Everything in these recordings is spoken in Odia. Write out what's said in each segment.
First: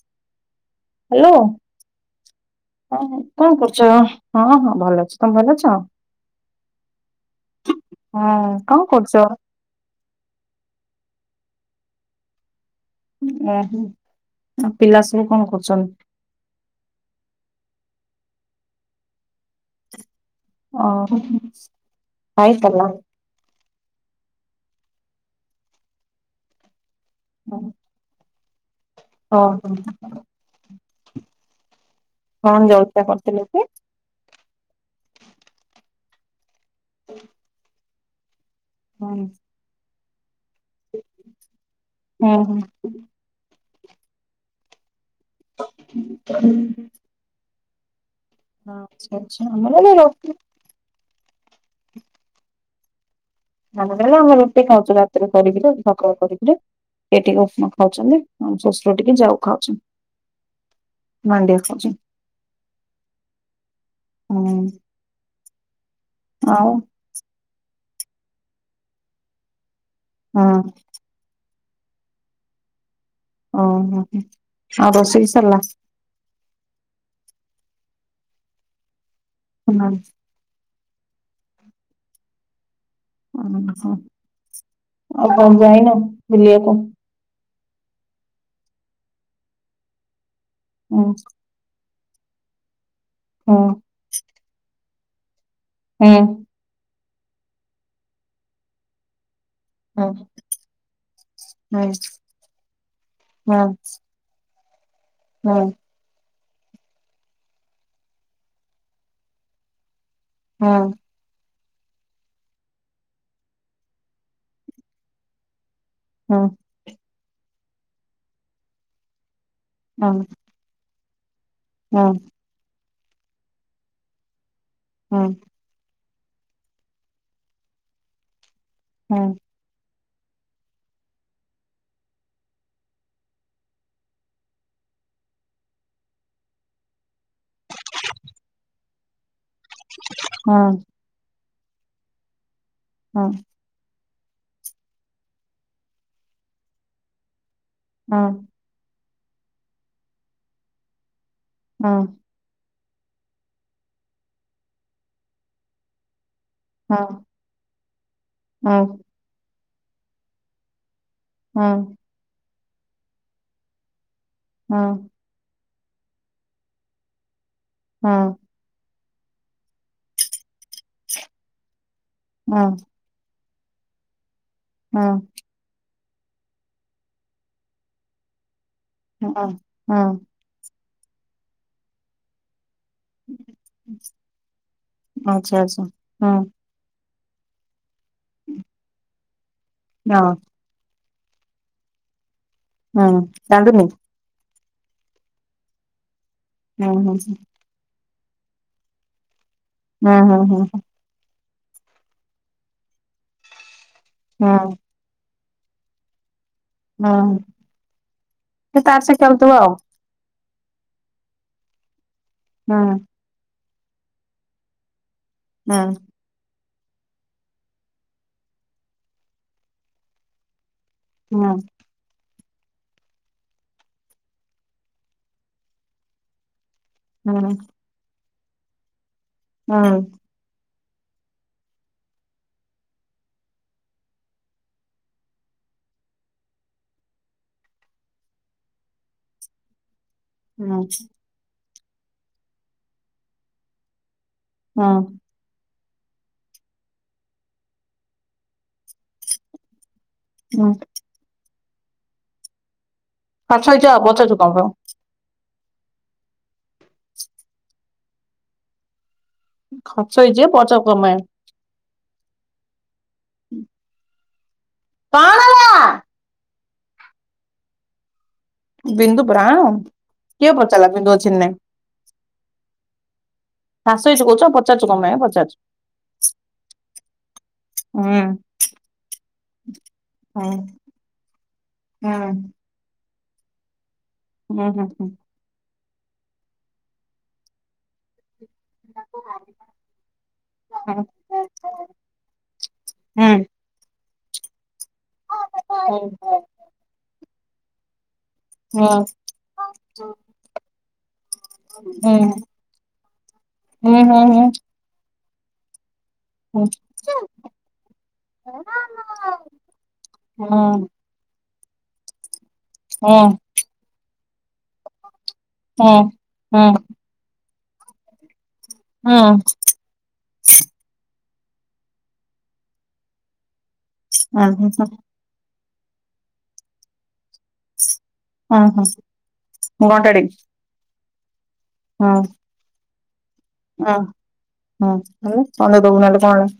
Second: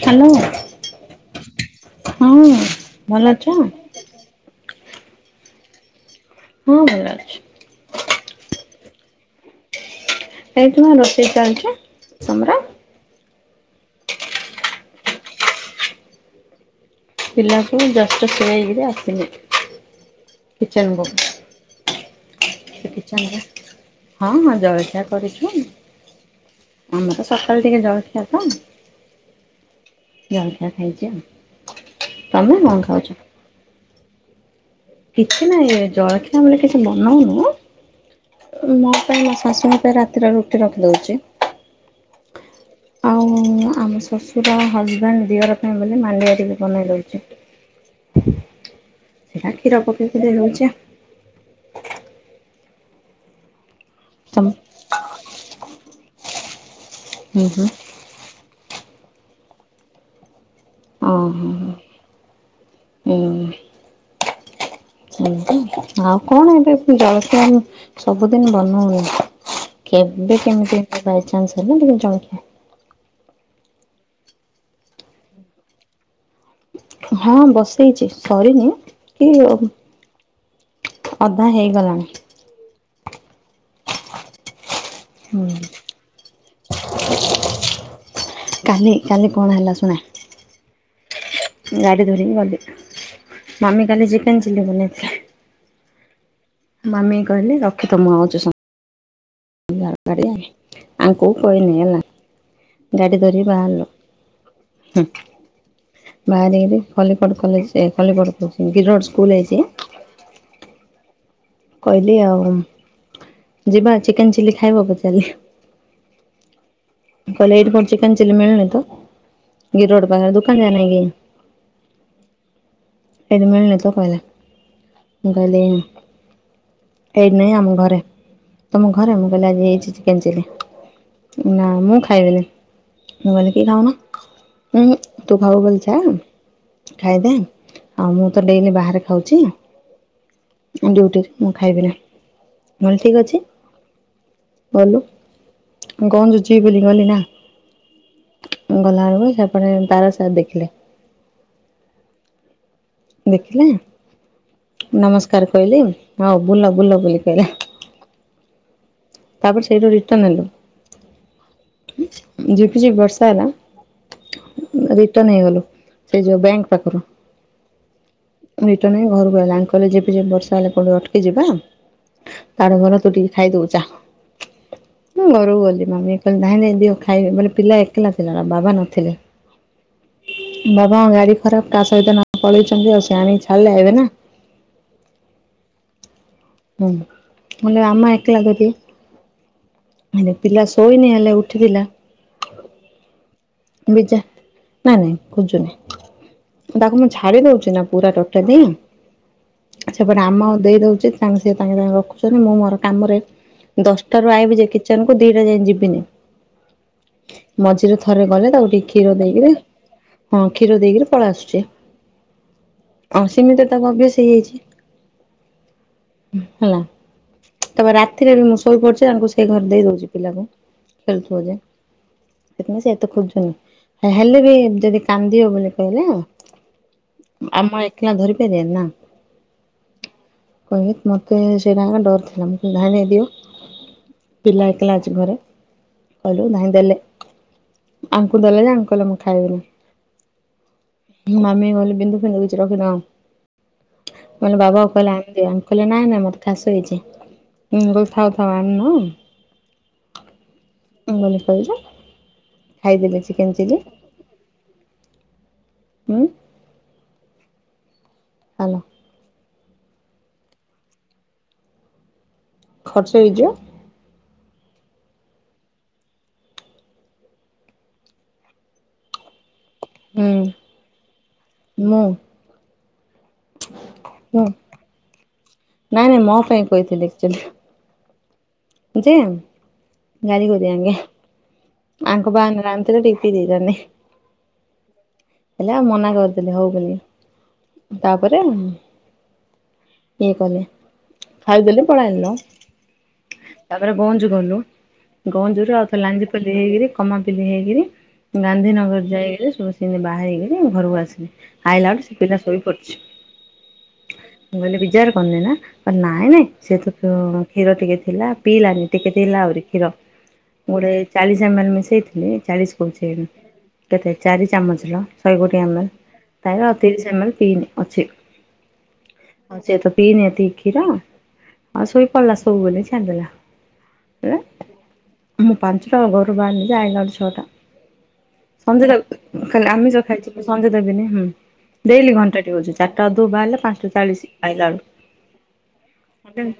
ହ୍ୟାଲୋ ହ୍ୟାଲୋ ହଁ ହଁ ଭଲ ଅଛ କଣ କରୁଚ? ହଁ ହଁ ଭଲ ଅଛି ତମେ ଭଲ ଅଛ? ହଁ ଭଲ ଅଛି। ହୁଁ କଣ କରୁଚ? ଏଇଠି ମୋ ରୋଷେଇ ଚାଲଚି ରୁମ ରେ। ଓହୋ ଆ ପିଲା ସବୁ କଣ କରୁଚନ୍ତି? ପିଲାକୁ ଜଷ୍ଟ ସୁଆଇକିରି ଆସିଲି। ଓ କିଚେନକୁ ହ। ହଁ ହଁ ଜଳଖିଆ କରିଛୁ ଆମର ସଖାଳୁ ଟିକେ ଝଳଖିଆ ତ ଓ ହୋ। ଜଳଖିଆ ଖାଇଚି ଆଉ। ତମେ କଣ ଜଳଖିଆ ଖାଉଛ? କରିଥିଲେ କି? କିଛି ନାହିଁ ଜଳଖିଆ ବୋଇଲେ କିଛି ବନୋଉନୁ ମୋ ପାଇଁ ହୁଁ ମୋ ଶାଶୁଙ୍କ ପାଇଁ ରାତିରେ ରୁଟି ରଖିଦଉଚି ହୁଁ। ଆଉ ଆମ ଶଶୁର ହଜବେଣ୍ଡ ଦିଅର ପାଇଁ ବୋଲି ମାଣ୍ଡିଆ ଟିକେ ବନେଇ ହୁଁ। ଦଉଚି। ଆଚ୍ଛା ଆଚ୍ଛା ଆ ଆମର କ୍ଷୀର ଏଇ ପକେଇକି ରୁଟି ଦେଇ ଦଉଛେ। ନ ହେ [unintelligible] ଆମେ ତମ ରୁଟି ଖାଉଛୁ ରାତିରେ କରିକିରି ସକାଳ କରିକିରି ଏଠିକି ହୁଁ ହୁଁ ଉଷ୍ମା ଖାଉଛନ୍ତି। ଆମ ଶଶୁର ଟିକେ ଯାଉ ଖାଉଛନ୍ତି। ଓହୋ ମାଣ୍ଡିଆ ଖାଉଛି ହୁଁ ହୁଁ। ଆଉ କଣ ଆଉ ଏବେ ଜଳଖିଆ ସବୁଦିନ ବନଉନି [inaudible] କେବେ ହଁ କେମିତି ବାଇଚାନ୍ସ ହେଲେ ଜଳ [inaudible] ଓ ହୋ ହୋ। ହଁ ରୋଷେଇ ସରିଲା। ହଁ ବସେଇଛି, ସରିନି କି ହଁ। ଅଧା ହେଇଗଲାଣି। ଓ ହ। ଆଉ ହୁଁ କଣ ଯାଇନ ବୁଲିବାକୁ? କାଲି କାଲି କଣ ହେଲା ଶୁଣା? ହୁଁ। ଗାଡି ଧରିକି ଗଲି। ହୁଁ ମାମି କାଲି ଚିକେନ ଚିଲ୍ଲି ବନେଇ। [inaudible] ହୁଁ। ମାମି କହିଲେ ରଖିଥ ମୁଁ ଆଉଛି ସ ହୁଁ ହୁଁ। [unintelligible] ଆଙ୍କୁ କହିନି ହେଲା। ହଁ ଗାଡି ଧରି ବାହାରଲୁ। ହୁଁ। ବାହାରିକିରି ଖଲିକୋଟ କଲେଜ ଏ ଖଲିକୋଟ ଉଁ ଗିରିରୋଡ଼ ସ୍କୁଲରେ ହେଇଛି ହୁଁ। କହିଲି ଆଉ ଯିବା ଚିକେନ ଚିଲି ଖାଇବ ପଚାରଲି। ହୁଁ। କହିଲେ ଏଇଠେ କୋଉଠି ଚିକନ ଚିଲି ମିଳୁନି ତ ଗିରି ରୋଡ ପାଖରେ, ଦୁକାନ ଯାଏ ନାଇଁ କିି। ହୁଁ। ଏଇଠି ମିଳୁନି ତ କହିଲେ। ହଁ ମୁଁ କହିଲି ଏଇଠି ନାଇଁ ଆମ ଘରେ। ତମ ଘରେ ହଁ ମୁଁ କହିଲି ଆଜି ଏଇଠି [unintelligible] ଚିକେନ ଚିଲି। ନା ମୁଁ ଖାଇବିନି। ମୁଁ କହିଲି କି ଖାଉନ। ଉଁ ହୁଁ ତୁ ଖାଇବୁ ବୋଲେ ଚାଲ। ଖାଇଦେ ଆଉ ମୁଁ ତ ଡେଲି ବାହାରେ ଖାଉଛି। ହଁ ଡ୍ୟୁଟିରେ ମୁଁ ଖାଇବି ନାହିଁ। ମୁଁ କହିଲି ଠିକ ହଁ ଅଛି। ଗଲୁ କଣ [unintelligible] ବୋଲି ଗଲି ନା ହଁ। ଗଲା ବେଳକୁ ସେପଟେ ତାର ସାର ଦେଖିଲେ। ହଁ। ଦେଖିଲେ ନମସ୍କାର କହିଲି, ହଉ ବୁଲ ବୁଲ ବୋଲି କହିଲେ। ହଁ। ତାପରେ ସେଇଠୁ ରିଟର୍ନ ନେଲୁ। ହଁ। ଜିପ ଜିପ ବର୍ଷା ହେଲା। ହଁ [unintelligible] ଟର୍ନ ନେଇଗଲୁ ସେ ଯୋଉ ବ୍ୟାଙ୍କ ପାଖରୁ। ହଁ। ରିଟର୍ନ ହେଇ ଘରକୁ ହେଲାଣି କହିଲେ ଝିପ ଝିପ ବର୍ଷା ହେଲେ ପୁଣି ଅଟକି ଯିବା, ହଁ ତାଠୁ ଭଲ ତୁ ଟିକେ ଖାଇଦବୁ ଯା। ହଁ। ମୁଁ ଘରକୁ ଗଲି ମମୀଙ୍କୁ କିହିଲି ନାଇଁ ନାଇଁ ଦିଅ ଖାଇବେ। ବୋଲେ ପିଲା ଏକଲା ଥିଲା ନା ବାବା ନ ହଁ ହଁ। ବାବାଙ୍କ ଗାଡ଼ି ଖରାପ କାହା ସହିତ ନ ପଳେଇଛନ୍ତି ଆଉ ସେ ଆଣିକି ଛାଡ଼ିଲେ ଆଇବେ ନା। ଆଚ୍ଛା ଆଚ୍ଛା ହଁ। ମୁଁ କହିଲି ଆମେ ଏକଲା ଯଦି ହଁ [unintelligible] ପିଲା ଶୋଇନି ହେଲେ ଉଠିଥିଲା। ହୁଁ କାନ୍ଦୁନି। ନାଇଁ ନାଇଁ ଖୋଜୁନି। ହୁଁ ତାକୁ ମୁଁ ହୁଁ ହୁଁ ଛାଡି ଦଉଛି ନା ପୁରା ଟୋଟାଲି। ସେପଟେ ହୁଁ ଆମା ହୁଁ ଦେଇ ଦେଉଛି ତାଙ୍କ ସେ ତାଙ୍କେ ରଖୁଛନ୍ତି ମୁଁ ମୋର କାମରେ। ଦଶଟାରୁୁ ଆଇବି ହୁଁ ଯେ କିଚେନକୁ ଦିଟା ଯାଇ ଯିବିନି। ହୁଁ ମଝିରେ ଥରେ ଗଲେ ତାକୁ ସେ ତାର କ୍ଷୀର ସେ ଖେଳୁଥିବ ଦେଇକିରି ଆଉ ହଁ କ୍ଷୀର ଦେଇକିରି ପଳେଇ ଆସୁଛି। ହଁ ହଁ ସିମିତି ତାକୁ ଅଭ୍ୟାସ ହେଇଯାଇଛି। ହଁ ହେଲା ତାପରେ ରାତିରେ ବି ମୁଁ ଶୋଇ ପଡୁଛି। ରୋଷେଇ କରି ଦେଇ ଦଉଛି ପିଲାକୁ। ଖେଳୁଥିବ ହୁଁ ବୋଧେ। [unintelligible] ଏତେ ଖୋଯୁନି ହେଲେ ବି ଯଦି କାନ୍ଦିଅ ବୋଲି କହିଲେ। ହୁଁ ହୁଁ ଆମ ଏକ୍ଲା ଧରିପାରିବେନି ନା। ହଁ ଏମିତ୍ ମୋତେ ସେଇଟାଙ୍କ ଡର ଥିଲା। ମୁଁ କହିଲି ଯାହା ଭାବିବ ପିଲା ଏକଲା ଆଜି ଘରେ କହିଲାକୁ ଧାଇଁ ଗଲେ। ଆଙ୍କୁ ଦେଲେ ଯେ ଆଙ୍କେ କହିଲେ ମୁଁ ଖାଇବିନି। ହୁଁ [unintelligible] ମାମି କହିଲ ବିନ୍ଦୁ ଫିଧୁ କିଛି ରଖିଦ କହିଲେ ଏମି ବାବା ହୁଁ କହିଲ [unintelligible] ଆମକୁ କହିନାହାନ୍ତି ମୋର ମଥାସ ହେଇଛି ହୁଁ ଥାଉ ଥାଉ ଆମକୁ ନାଇଁ ଆ [inaudible] ହଁ ଭଲ ପାଇବୁ ଖାଇଦେଲେ ଚିକେନ୍ ଚିଲି ଉ ହ୍ୟାଲୋ ଖର୍ଚ୍ଚ ହେଇଯିବ ପଚ କମା ଖର୍ଚ୍ଚ ହେଇଯିବ କଣ? ବିନ୍ଦୁ ବ୍ରାଣ ହୁଁ କିଏ ପଚାରିଲା ବିନ୍ଦୁ ଅଛିକି ନାହିଁ? ମୁଁ ଖାସ ହେଇଚି ମୁଁ କହୁଚ ପଚାରୁଚ କଣ ପାଇଁ ପଚାରୁଚୁ। ନାଇଁ ନାଇଁ ମୋ ପାଇଁ ଉ ଏଚେ ଗାଡି କରିଦି [unintelligible] ହୁଁ ଆଙ୍କ ବାହାନ ରେ ଆଣିଥିଲେ ଟିପି ଦେଇ ଦେଲେ ହୁଁ ହୁଁ ହୁଁ ହେଲେ ଆଉ ମନା କରିଦେଲେ ହଉ ବୋଲି ତାପରେ ଉ ଇଏ କଲେ ହୁଁ ହୁଁ ଖାଇଦେଲି ପଳେଇ ଆଇଲି ହୁଁ ତାପରେ ଗଞ୍ଜ ଗଲୁ ଗଞ୍ଜରୁ ହୁଁ ହୁଁ ହୁଁ ହୁଁ ହୁଁ ହୁଁ ହୁଁ ହୁଁ ଆଉଥ ଲାଞ୍ଜି ପଲି ହେଇକରି କମାପଲି ହେଇକରି ଗାନ୍ଧୀିନଗର ଯାଇକଲେ ସବୁ ସି ବାହାରିକରି ଘରକୁ ଆସିଲେ ଆାଇଲା ବେଳୁ ସେ ପିଲାଶୋଇ ପଡ଼ିଛି [inaudible] ହୁଁ ହୁଁ ହୁଁ ନି ନା ନାଇଁ ନାଇଁ ସେ ତ କ୍ଷୀର ଟିକେ ଥିଲା ପିଇଲାନି ଟିକେ ପିଇଲା ଆହୁରି କ୍ଷୀର ମୋଟ୍ ଚାଳିଶ ଏମେଲ ମିଶେଇ ଚାଳିଶ କହୁଛି କେତେ ଚାରି ଚାମଚ [unintelligible] ଲୋ ଶହେ ହୁଁ ଗୋଟିଏମଲଉତିରିଶ ଜମା ବି ପିନ [unintelligible] ଅଛିେ ଚ ପିନୀ ଏତିକି କ୍ଷୀର ଆଉ ଶୋଇ ପଇଲା [unintelligible] ଆଉ ଶୋଇ ପଡିଲା ସବୁବେ ଛଡି ହ [unintelligible] ମୁଁ ପାଞ୍ଚ ଟା ବେଳୁ ଘରୁ ବାହାରିଲି ଆଇଲା ବେଳୁ ଛଟା ସନ୍ଧ୍ୟା ଖାଲି ଆମି ଯ ଘଣ୍ଟାଡି ଖାଇଛୁ ମନ୍ଦିର ଯିବିନି ହୁଁ ଡେଲି ଘଣ୍ଟା ଟିକେ ହଉଛି ଚାରିଟା କୁ ବାହାରିଲା ପାଞ୍ଚଟା ଚାଳିଶ ଆଇଲା ହୁଁ ହୁଁ କଣ ଦବୁ ନହେଲେ କଣ ବେଳୁ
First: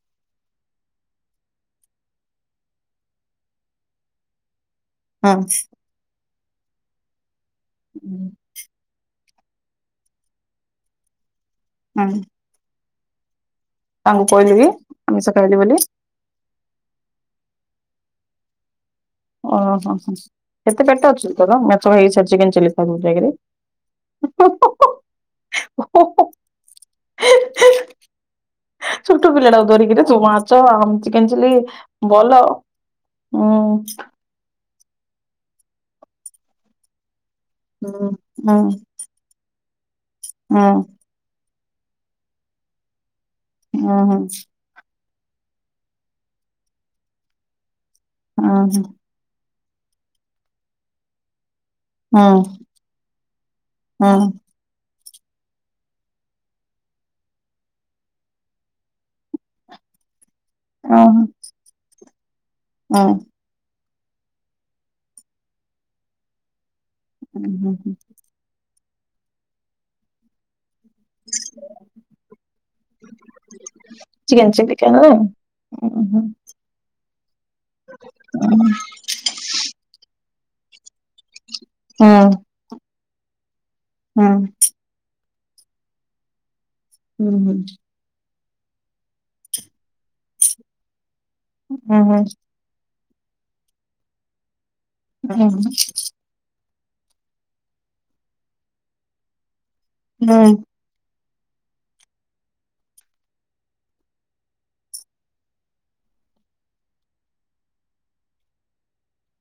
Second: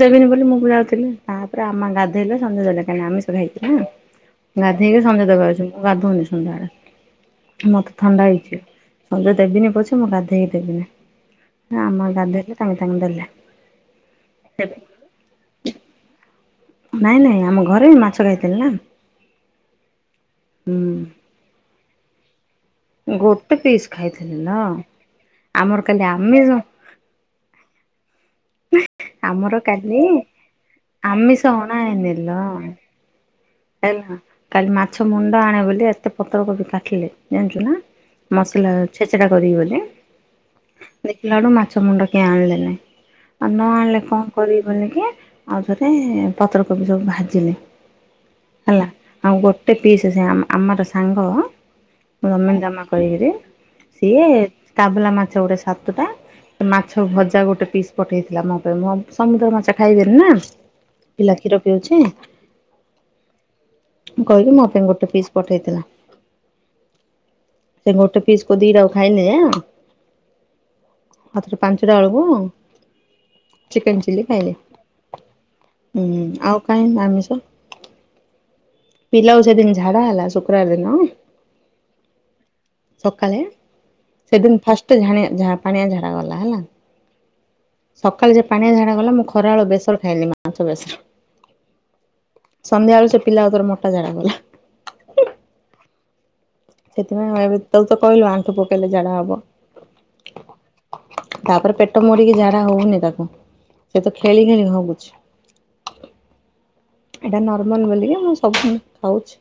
ଦେବିନି ବୋଲି ମୁଁ ବୁ ଯାଉଥିଲି ତାପରେ ଆମା ଗାଧୋଇଲେ ସନ୍ଧ୍ୟା ଦେଲେ କାହିଁକି ଆମେ ଆମିଷ ଖାଇଥିଲି ନାଁ ଗାଧେଇକି ସନ୍ଧ୍ୟା ଦେବାକୁ ଆଉଚୁ, ମୁଁ ଗାଧଉନି ସନ୍ଧ୍ୟାବେଳେ, ମତେ ଥଣ୍ଡା ହୁଁ ହେଇଛି। ସଞ୍ଜ ଦେବିନି ପଛେ ମୁଁ ଗାଧେଇ ଦେବିନି। ଆମ ହୁଁ ଗାଧେଇଲେ ତାଙ୍କେ ତାଙ୍କେ ଦେଲେ। ତାଙ୍କୁ କହିଲି ବି ଆମିଷ ଖାଇଲି ବୋଲି। ନାଇଁ ନାଇଁ, ଆମ ଘରେ ମାଛ ଖାଇଥିଲି ନା। ଓହୋ ହୋ। କେତେ ପେଟ ଅଛି କି ତୋର ମାେଛ ଖାଇକି ଛାତି ଖେଞ୍ଚିଲେ। ଗୋଟେ ପିସ୍ ଖାଇଥିଲି ନ, ଆମର କାଲି ଆମିଷ ଛୋଟ ଆମର ପିଲାଟାକୁ କାଲି ଧରିକିରି ତୁ ମାଛ ଆମ ଚିକେନ ଆମିଷ ଚିଲ୍ଲି ଅଣା ହେଇନି ବଲ ଲୋ। ହେଲା, କାଲି ମାଛ ମୁଣ୍ଡ ଆଣେ ବୋଲି ଏତେ ପତ୍ରକୋବି କାଟିଲି। ଜାଣିଛୁ ନା, ହୁଁ ମସଲା ଛେଚେଡା କରିବି ବୋଲି। ହଁ। ଦେଖିଲା ବେଳକୁ ମାଛ ମୁଣ୍ଡ କିଏ ଆଣିଲେନେଇ, ହୁଁ ନଆଣିଲେ ହୁଁ କଣ କରିବି ବୋନିକି ଆଉଥରେ ପତ୍ରକୋବି ସବୁ ଭାଜିଲି। ହୁଁ ହେଲା, ହୁଁ ଆଉ ଗୋଟେ ପିସ୍ ଅଛି ଆ-ଆମର ସାଙ୍ଗ ମୁଁ ହୁଁ [unintelligible] ଜମା କରିକିରି ସିଏ ତାବୁଲା ମାଛ ଗୋଟେ ସାତଟା ମାଛ ଭଜା ଗୋଟେ ପିସ୍ ପଠେଇଥିଲା ମୋ ପାଇଁ, ମୁଁ ସମୁଦ୍ର ମାଛ ଖାଇବିନି ନା ପିଲା କ୍ଷୀର ପିଉଛି। ହଁ। ମୁଁ କହିଲି ମୋ ପାଇଁ ଗୋଟେ ପିସ୍ ପଠେଇଥିଲା। ହୁଁ ସେ ହୁଁ। ଗୋଟେ ପିସ୍ କୁ ଦିଟାକୁ ଖାଇନି ଯେ ଆଉଥରେ ପାଞ୍ଚୁଟା ବେଳକୁ, ଚିକେନ ଚିଲ୍ଲି ଖାଇଲେ। କେଲେ, ହଁ ହୁଁ। କାଇଁ ନା ଆମିଷ? ହୁଁ। ପିଲାକୁ ସେଦିନି ଝାଡା ହେଲା ଶୁକ୍ରବାର ଦିନ ହଁ। ସକାଳେ, ସେଦିନ ଫାଷ୍ଟ ଝାଣିଆ ପାଣିଆ ଝାଡ଼ା ଗଲା ହେଲା। ହୁଁ ହୁଁ। ସକାଳେ ସିଏ ପାଣିଆ ଝାଡା ଗଲା, ମୁଁ ଖରାବେଳୁ ବେସର ଖାଇଲି ମାଂସ ବେସର। ହୁଁ ହୁଁ। ସନ୍ଧ୍ୟାବେଳୁ ସେ ପିଲା ଆଉଥରେ ମୋଟା ଝାଡ଼ା ଗଲା। ଉଁ ହୁଁ। ସେଥିପାଇଁ ବେଳେବେଳେ ତାକୁ ତ କହିଲୁ ଆଣ୍ଠୁ ପକେଇଲେ ଝାଡା ହବ। ହୁଁ। ତାପରେ ପେଟ ମୋଡ଼ିକି ଝାଡା ହଉନି ତାକୁ, ସେ ତ ଖେଳି ଖେଳି ହଗୁଛି। ଏଇଟା ନର୍ମାଲ ବୋଲିକି ମୁଁ ସବୁ ସେମତି ଖାଉଛି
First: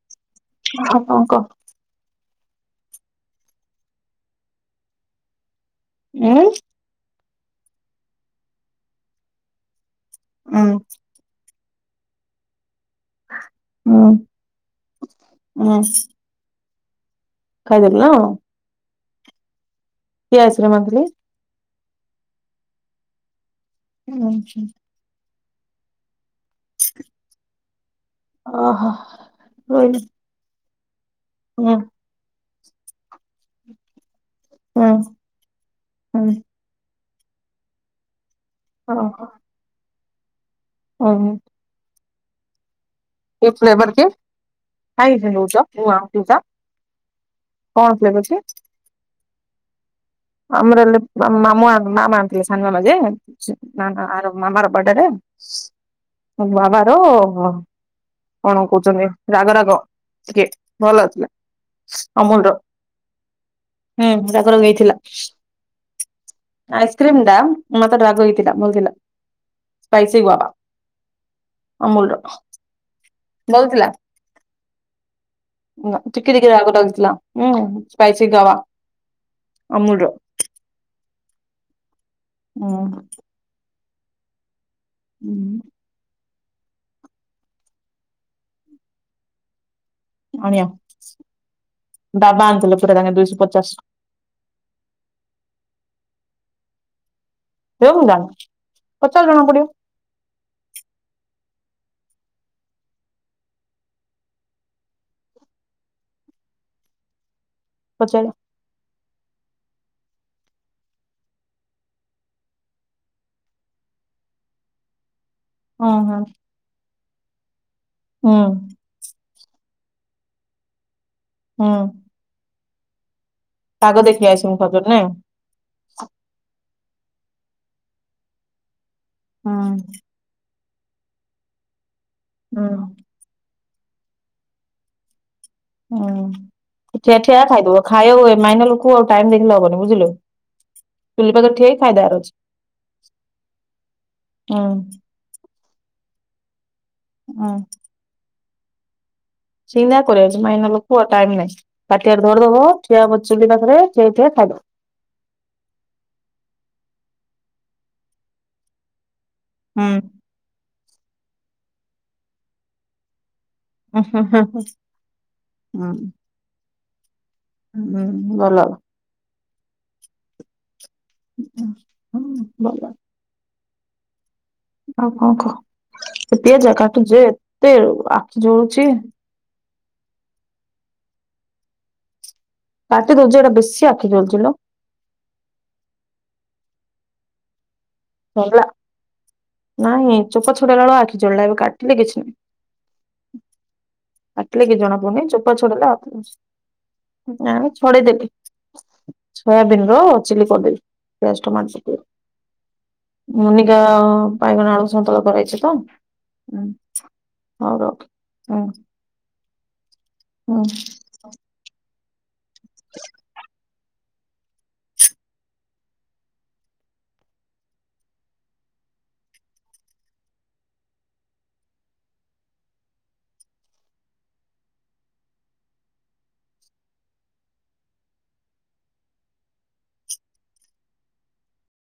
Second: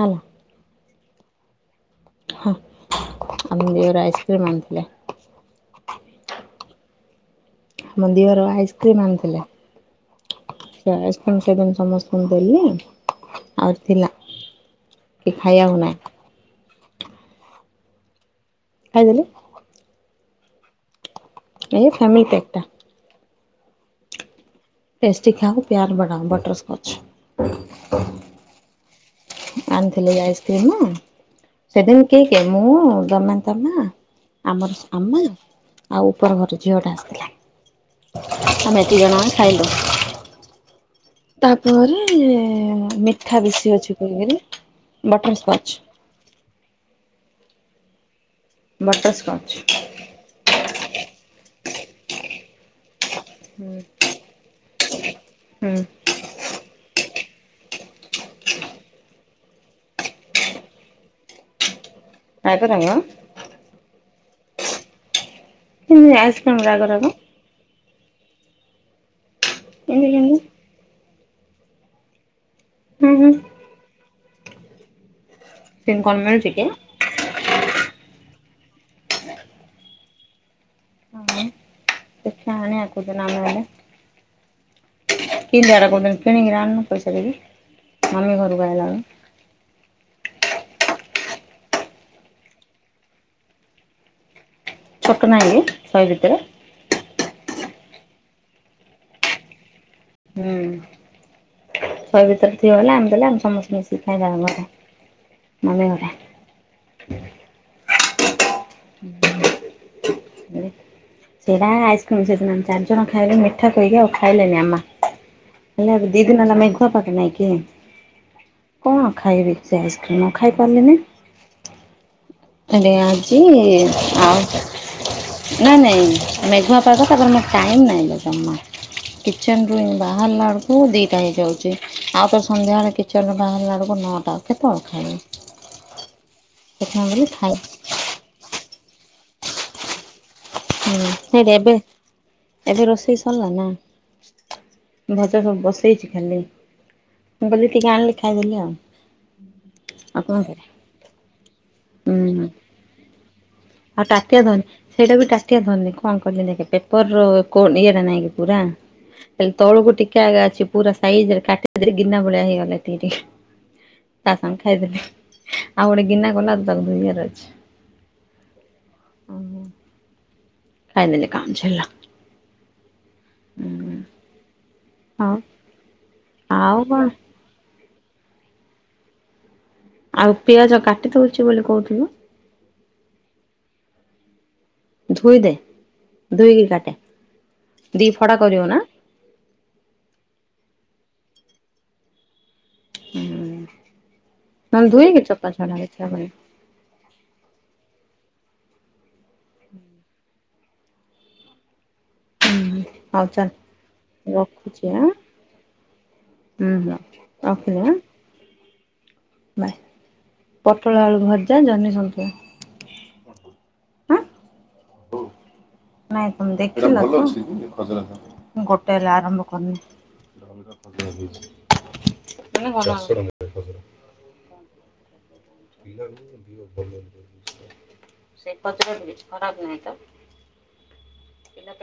ହେଲା। ହଁ କଅଁ କହ? ହଁ, ଆମେ ଯୋଉରା ଆଇସ୍କ୍ରିମ୍ ଆଣିଥିଲେ। ଉଁ? ଆମ ଦିଅର ଆଇସ୍କ୍ରିମ ଆଣିଥିଲେ, ଉଁ ସେ ଆଇସ୍କ୍ରିମ୍ ସେଦିନ ସମସ୍ତେ ପୁଣି ଦେଲି, ଆହୁରି ଉଁ ଥିଲା କି ଉଁ ଖାଇଆକୁ ନାହିଁ। ଖାଇଦେଲୁ ନୁହଁ? ଖାଇଦେଲୁ। କିଏ ଆସିର ମନ୍ଥଲି? ଏଇ ଫ୍ୟାମିଲି ପ୍ୟାକଟା। ଉଁ ହୁଁ। ଟେଷ୍ଟି ଖାଅ ପ୍ୟାର ବଢ଼ାଅ, ବଟରସ୍କଚ। ଓହୋ। ରହିଲି ଆଣିଥିଲି ଆଇସ୍କ୍ରିମ ନା, ହୁଁ ସେଦିନ କିଏ କିଏ? ମୁଁ ଜମା ତମା ଆମରସ୍ ହୁଁ ଆାମେ ଆଉ ହୁଁ ଉପର ଘର ଝିଅ ଟା ଆସିଥିଲା। ଆମେ ଦିଜଣ ଖାଇଲୁ। ଓଁ ତାପରେ ମିଠା ବେଶି ଅଛି ଆ ଉଁ କାଇଁ ଚିଲଉଚ ନୂଆ ମଟୂରଟା କଣ ପ୍ଳେଵ୍ ଅଛି। Butterscotch. ଆମର ଲେପ୍ ମାମୁ ମାମୁ ମାଆମା ଆଣିଥିଲେ ସାନୁ ମାମା ଯେ ହୁଁ [unintelligible] ମାମାର ବାଡେଯେ ହୁଁ ମାମାର କଣ କଉଚନ୍ତି ରାଗ ରାଗ ଟିକେ ଭଲଥିଲା। ଅମୁରୁ ର ରାଗ ରାଗ ହୁଁ ଜାଗର ହେଇଥିଲା।। ଆଇସ୍କ୍ରିମ୍ ରାଗ ଆଇସି ରାଗ କ୍ରିମ୍ ଟା ମତେ ରାଗ ହେଇଥିଲା ଭଲଥିଲା। ଏମିତି ପାଇସି ୱା କେମିତି ଅମୁଲ ର।। ହୁଁ ହୁଁ ଭଲଥିଲା ନା ତିନକଣ ଟିକେ ମିଳୁଛି ଟିକେ କି? ରାଗ ଲାଗୁଥିଲା। ହୁଁ ସ୍ପାଇସି ଗୱ। ଅମୁଲର। ହୁଁ ଛଣେ ଆକୁଦ ନମେଲେ? [unintelligible] ହୁଁ କିନ୍‌ଜାର କୋଉଚନ୍ତି କିଣିକିରି ଆଣନୁ ପଇସା ଦେବି ମମି ଘରକୁ ଆଇଲା ବେଳୁ। ବଡ଼ିଆ ଡାବା ଆଣିଥିଲ ପୁରା ଧଣିଆ ଦୁଇଶହ ପଚାଶ। ଛୋଟ ନାହିଁକି ଶହେ ଭିତରେ। ସେଉ ଗୁଣ୍ଡାକ ପଚାଶ ଜଣ ବୁଲିବ। ହୁଁ। ଶହେ ଭିତରେ ଥିବ ହେଲେ ଆମେ ଦେଲେ ଆମେ ସମସ୍ତେ ମିଶିକି ଖାଇବା ଘରେ ମାମି ଘରେ ପଚାରିବୁ ହୁଁ। ସେଇଟା ଆଇସ୍କ୍ରିମ୍ ସେଦିନ ଆ ଚାରିଜଣ ଖାଇଲେ ମିଠା କହିକି ଆଉ ଖାଇଲେନି ଆମମା ହେ ହଁ ହଁ ଦିଦିନ ନ ମେଘୁ ପାଗ ନାଇକି। ହୁଁ କଣ ଖାଇବେ ସେ ଆଇସ୍କ୍ରିମ୍ ନ ଖାଇ ପାରିଲେ ନାଇଁ। ହଁ। ହେଲେ ଆଜି ଦେଖି ଆଉ ଆସିବୁ ଖଜର ନାଇଁ [unintelligible] ନା ନାଇଁ ମେଘୁଆ ପାଗଟା ତାପରେ ମୋର ଟାଇମ୍ ନାହିଁ ଲୋ ଜମା କିଚେନରୁୁ ଏଇନେ ହୁଁ ବା ବାହାରିଲା ବେଳକୁ ଦିଇଟା ହେଇଯାଉଚି ଆଉ ତ ହୁଁ ସନ୍ଧ୍ୟାବେଳେ କି କିଚେନରୁ ବାହାରିଲା ବେଳକୁ ନଅଟା କେତେବେଳେ ଖାଇବି। ହୁଁ ଠିଆ ଠିଆ ଖାଇ ଖାଇବୁ ଖାଇଆ ମାଇନା ଲୋକ ଆଉ ଟାଇମ ଦେଖିଲେ ହବନି ବୁଝିଲୁ। ଚୁଲି ହୁଁ ପାଖରେ ଠିଆ ବେବେ ହେଇ ଖାଇଦବାର ଅଛି ଏବେ ରୋଷେଇ ସରିଲା ନା। ହୁଁ ଭଜା ସବୁ ବସେଇଚି ଖାଲି ହୁଁ ମୁଁ କଇଲି ଟିକେ ଆଣିଲି ଖାଇଦେଲି ଆଉ। ସିନା ଆଉ କଣ କରିଅଚି କରିବା ମାଇନର ଲୋକ ଆ ଟାଇମ୍‌ନାଇଁ ତାଟିଆରେ ହୁଁ ଧରିଦବ ଠିଆ ବ ଚୁଲି ପାଖରେ ଠିଆ ଆଉ ହେଇ ଠିଆ ତାଟିଆ ଖାଇବ ଧରିନି। ସେଇଟା ବି ଟାଟିଆ ଧରନି କଣ କିଲ ଦେଖ ପେପର ର ଇଏଟା ନାଇଁ କି ପୁରା। ହେଲି ହୁଁ ତଳକୁ ଟିକେ ଆଗ ଅଛି ପୁରା ସାଇଜରେ କା ଗିନା ଭଳିଆ ହେଇଗଲା ଟିକେ ଉଁ ହୁଁ ଟିକେ। ତା ହୁଁ ସାଙ୍ଗ ଖାଇଦେଲେ ଆଉ ହୁଁ ଗୋଟେ ଗିନା କଲା ତାକୁ [unintelligible] ହୁଁ ଭଲ। ଖାଇଦଲେ କାମ ଛିଡିଲା। ହୁଁ ଭଲ। ଆଉ କଣ ହଉ କହ ସେ ପିଆଜା ଆଉ କଣ କାଟୁଜେ ଏତେ ଆଖି ଜଳୁଛି। ଆଉ ପିଆଜ କାଟି ଦଉଛି ବୋଲି କହୁଥିଲୁ। କାଟି ଦଉଡ଼ି ଏଟା ବେଶି ଆଖି ଜଳୁଚିଲୋ। ଧୋଇ ଦେ ଧୋଇକି କାଟେ ଦି ଫଡା ସରିଲା କରିବ ନା। ନାଇଁ ଚୋପ ଛୁଡାଲା ବେଳ ଆଖି ଜୋଳିଲା ଏବେ କାଟିଲେ କିଛି ନାହିଁ। ହୁଁ କାଟିଲେ କି ନହେଲେ ଜଣା ଧୋଇକି ପଡୁନି ଚୋପା ଛଡା କିଛି ହବନି ଛଡେଇଲେ। ଆ ଛଡେଇଦେଲି ସୋୟାବିନ ର ଚିଲି ଚେଷ୍ଟାସ [unintelligible] [inaudible] ମୁନିକା ବାଇଗଣ ରଖୁଛି ଆଳୁ ଆଁ ସନ୍ତୁଳ କରାଇଛି ତ ହୁଁ ହୁଁ ହଉ ରଖ। [unintelligible] ଭାଇ ହୁଁ। ପଟଳ ଆଳୁ ଭଜା ଜହ୍ନି ସନ୍ତୁଳା। [inaudible] ଆଁ ନାଇଁ ତମେ ଦେଖିଲ ତ ଗୋଟେ ହେଲେ ଆରମ୍ଭ କରିନି। [unintelligible] ଭଲ ସେ ପଚଛି ଖରାପ ନାହିଁ ତ। ପିଲା